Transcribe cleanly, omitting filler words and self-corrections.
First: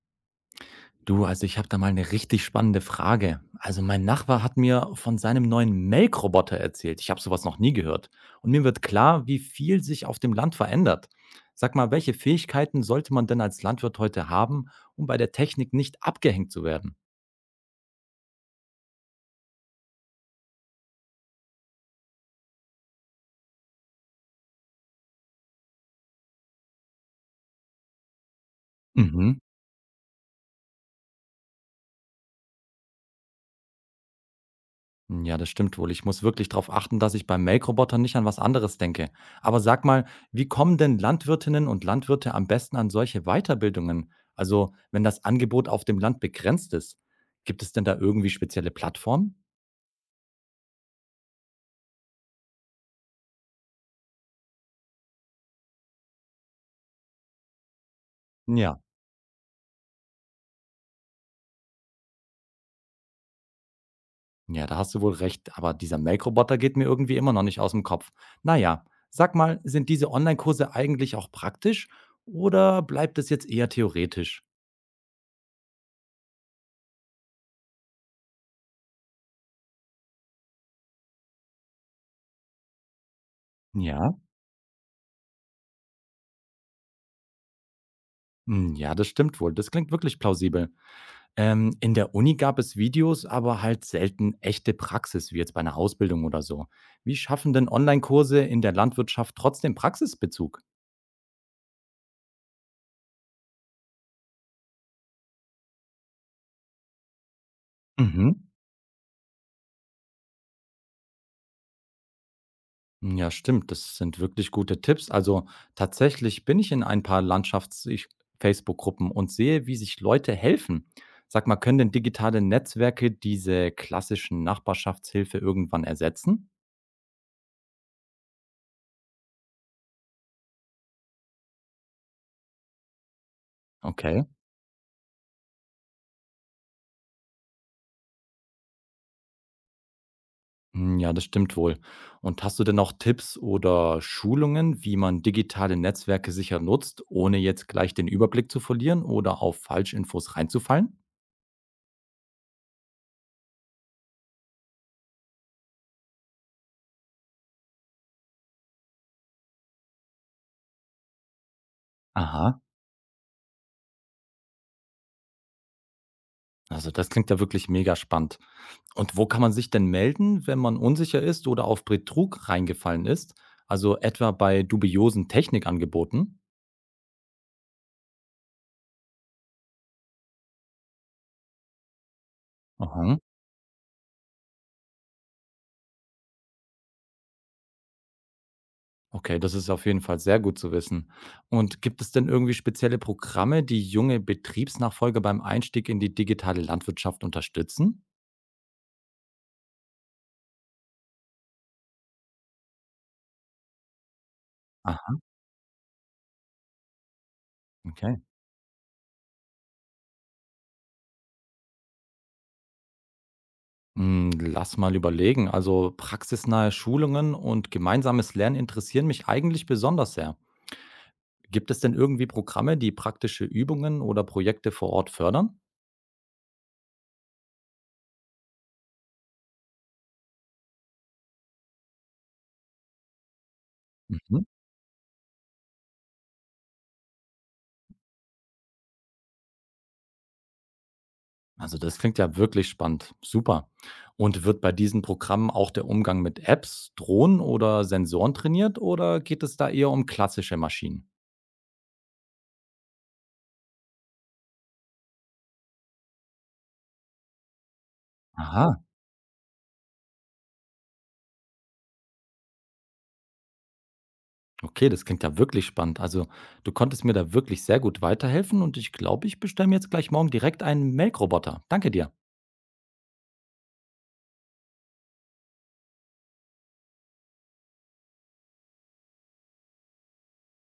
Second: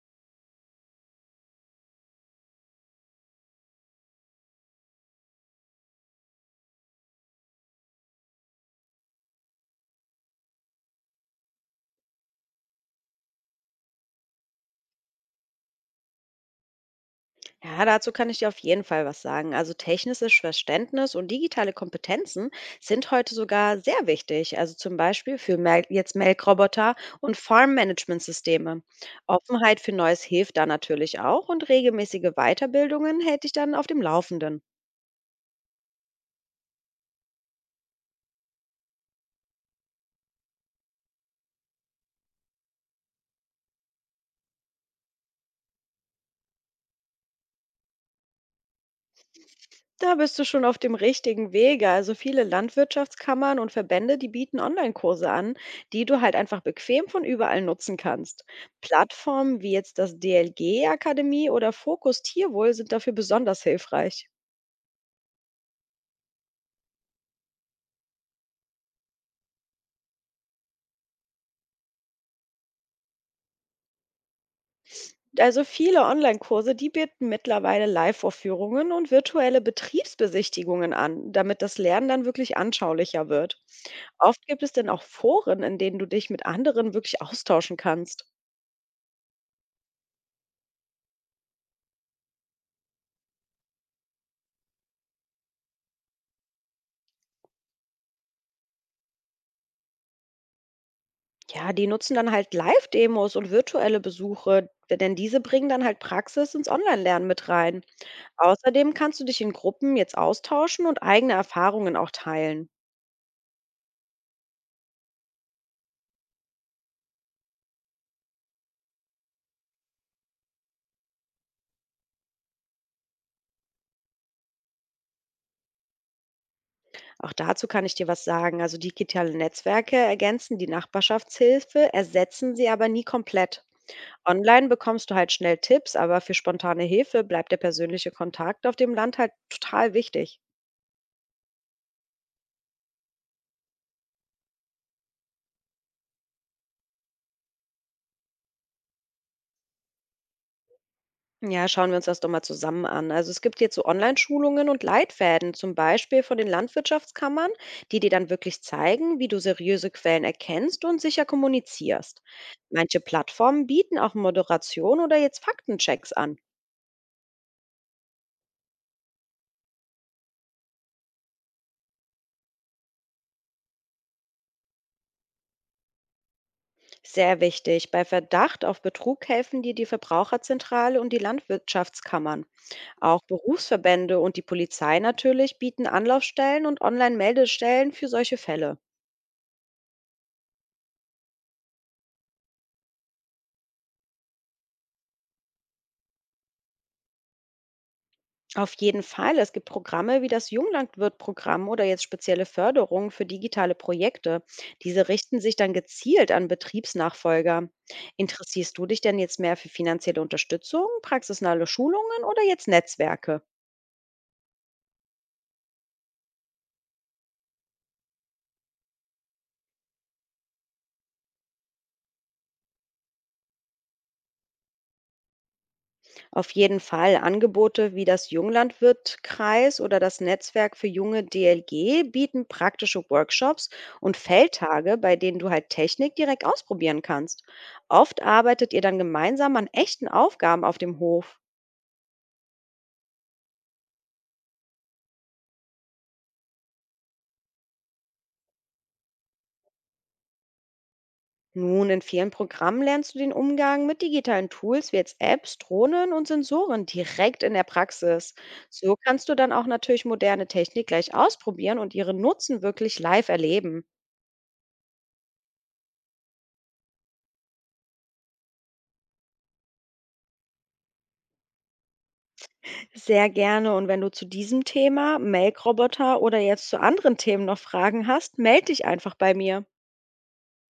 Du, also ich habe da mal eine richtig spannende Frage. Also mein Nachbar hat mir von seinem neuen Melkroboter erzählt. Ich habe sowas noch nie gehört. Und mir wird klar, wie viel sich auf dem Land verändert. Sag mal, welche Fähigkeiten sollte man denn als Landwirt heute haben, um bei der Technik nicht abgehängt zu werden? Ja, dazu kann ich dir auf jeden Fall was sagen. Also technisches Verständnis und digitale Kompetenzen sind heute sogar sehr wichtig. Also zum Beispiel für Melkroboter und Farm-Management-Systeme. Mhm. Offenheit für Neues hilft da natürlich auch und regelmäßige Weiterbildungen hält dich dann auf dem Laufenden. Ja, das stimmt wohl. Ich muss wirklich darauf achten, dass ich beim Melkrobotern nicht an was anderes denke. Aber sag mal, wie kommen denn Landwirtinnen und Landwirte am besten an solche Weiterbildungen? Also, wenn das Angebot auf dem Land begrenzt ist, gibt es denn da irgendwie spezielle Plattformen? Da bist du schon auf dem richtigen Wege. Also viele Landwirtschaftskammern und Verbände, die bieten Online-Kurse an, die du halt einfach bequem von überall nutzen kannst. Ja, Plattformen wie jetzt das DLG-Akademie oder Fokus Tierwohl sind dafür besonders hilfreich. ja, da hast du wohl recht, aber dieser Melkroboter geht mir irgendwie immer noch nicht aus dem Kopf. Naja, sag mal, sind diese Online-Kurse eigentlich auch praktisch oder bleibt es jetzt eher theoretisch? Also viele Online-Kurse, die bieten mittlerweile Live-Vorführungen und virtuelle Betriebsbesichtigungen an, damit das Lernen dann wirklich anschaulicher wird. Ja, Oft gibt es denn auch Foren, in denen du dich mit anderen wirklich austauschen kannst. hm, ja, das stimmt wohl. Das klingt wirklich plausibel. In der Uni gab es Videos, aber halt selten echte Praxis, wie jetzt bei einer Ausbildung oder so. Wie schaffen denn Online-Kurse in der Landwirtschaft trotzdem Praxisbezug? Ja, die nutzen dann halt Live-Demos und virtuelle Besuche, denn diese bringen dann halt Praxis ins Online-Lernen mit rein. Mhm. Außerdem kannst du dich in Gruppen jetzt austauschen und eigene Erfahrungen auch teilen. Ja, stimmt. Das sind wirklich gute Tipps. Also tatsächlich bin ich in ein paar Landschafts-Facebook-Gruppen und sehe, wie sich Leute helfen. Sag mal, können denn digitale Netzwerke diese klassischen Nachbarschaftshilfe irgendwann ersetzen? Auch dazu kann ich dir was sagen. Also digitale Netzwerke ergänzen die Nachbarschaftshilfe, ersetzen sie aber nie komplett. Okay. Online bekommst du halt schnell Tipps, aber für spontane Hilfe bleibt der persönliche Kontakt auf dem Land halt total wichtig. Hm, ja, das stimmt wohl. Und hast du denn auch Tipps oder Schulungen, wie man digitale Netzwerke sicher nutzt, ohne jetzt gleich den Überblick zu verlieren oder auf Falschinfos reinzufallen? Ja, schauen wir uns das doch mal zusammen an. Also es gibt jetzt so Online-Schulungen und Leitfäden, zum Beispiel von den Landwirtschaftskammern, die dir dann wirklich zeigen, wie du seriöse Quellen erkennst und sicher kommunizierst. Aha. Manche Plattformen bieten auch Moderation oder jetzt Faktenchecks an. Also das klingt ja wirklich mega spannend. Und wo kann man sich denn melden, wenn man unsicher ist oder auf Betrug reingefallen ist? Also etwa bei dubiosen Technikangeboten? Sehr wichtig, bei Verdacht auf Betrug helfen dir die Verbraucherzentrale und die Landwirtschaftskammern. Aha. Auch Berufsverbände und die Polizei natürlich bieten Anlaufstellen und Online-Meldestellen für solche Fälle. Okay, das ist auf jeden Fall sehr gut zu wissen. Und gibt es denn irgendwie spezielle Programme, die junge Betriebsnachfolger beim Einstieg in die digitale Landwirtschaft unterstützen? Auf jeden Fall. Es gibt Programme wie das Junglandwirt-Programm oder jetzt spezielle Förderungen für digitale Projekte. Diese Aha, richten sich dann gezielt an Betriebsnachfolger. okay. Interessierst du dich denn jetzt mehr für finanzielle Unterstützung, praxisnahe Schulungen oder jetzt Netzwerke? Hm, lass mal überlegen. Also praxisnahe Schulungen und gemeinsames Lernen interessieren mich eigentlich besonders sehr. Gibt es denn irgendwie Programme, die praktische Übungen oder Projekte vor Ort fördern? Auf jeden Fall. Angebote wie das Junglandwirt-Kreis oder das Netzwerk für junge DLG bieten praktische Workshops und Mhm. Feldtage, bei denen du halt Technik direkt ausprobieren kannst. Oft arbeitet ihr dann gemeinsam an echten Aufgaben auf dem Hof. Also, das klingt ja wirklich spannend. Super. Und wird bei diesen Programmen auch der Umgang mit Apps, Drohnen oder Sensoren trainiert oder geht es da eher um klassische Maschinen? Nun, in vielen Programmen lernst du den Umgang mit digitalen Tools wie jetzt Apps, Drohnen und Sensoren direkt in der Praxis. Aha, So kannst du dann auch natürlich moderne Technik gleich ausprobieren und ihren Nutzen wirklich live erleben. okay, das klingt ja wirklich spannend. Also, du konntest mir da wirklich sehr gut weiterhelfen und ich glaube, ich bestelle mir jetzt gleich morgen direkt einen Melkroboter. Danke dir. Sehr gerne. Und wenn du zu diesem Thema, Melkroboter oder jetzt zu anderen Themen noch Fragen hast, melde dich einfach bei mir.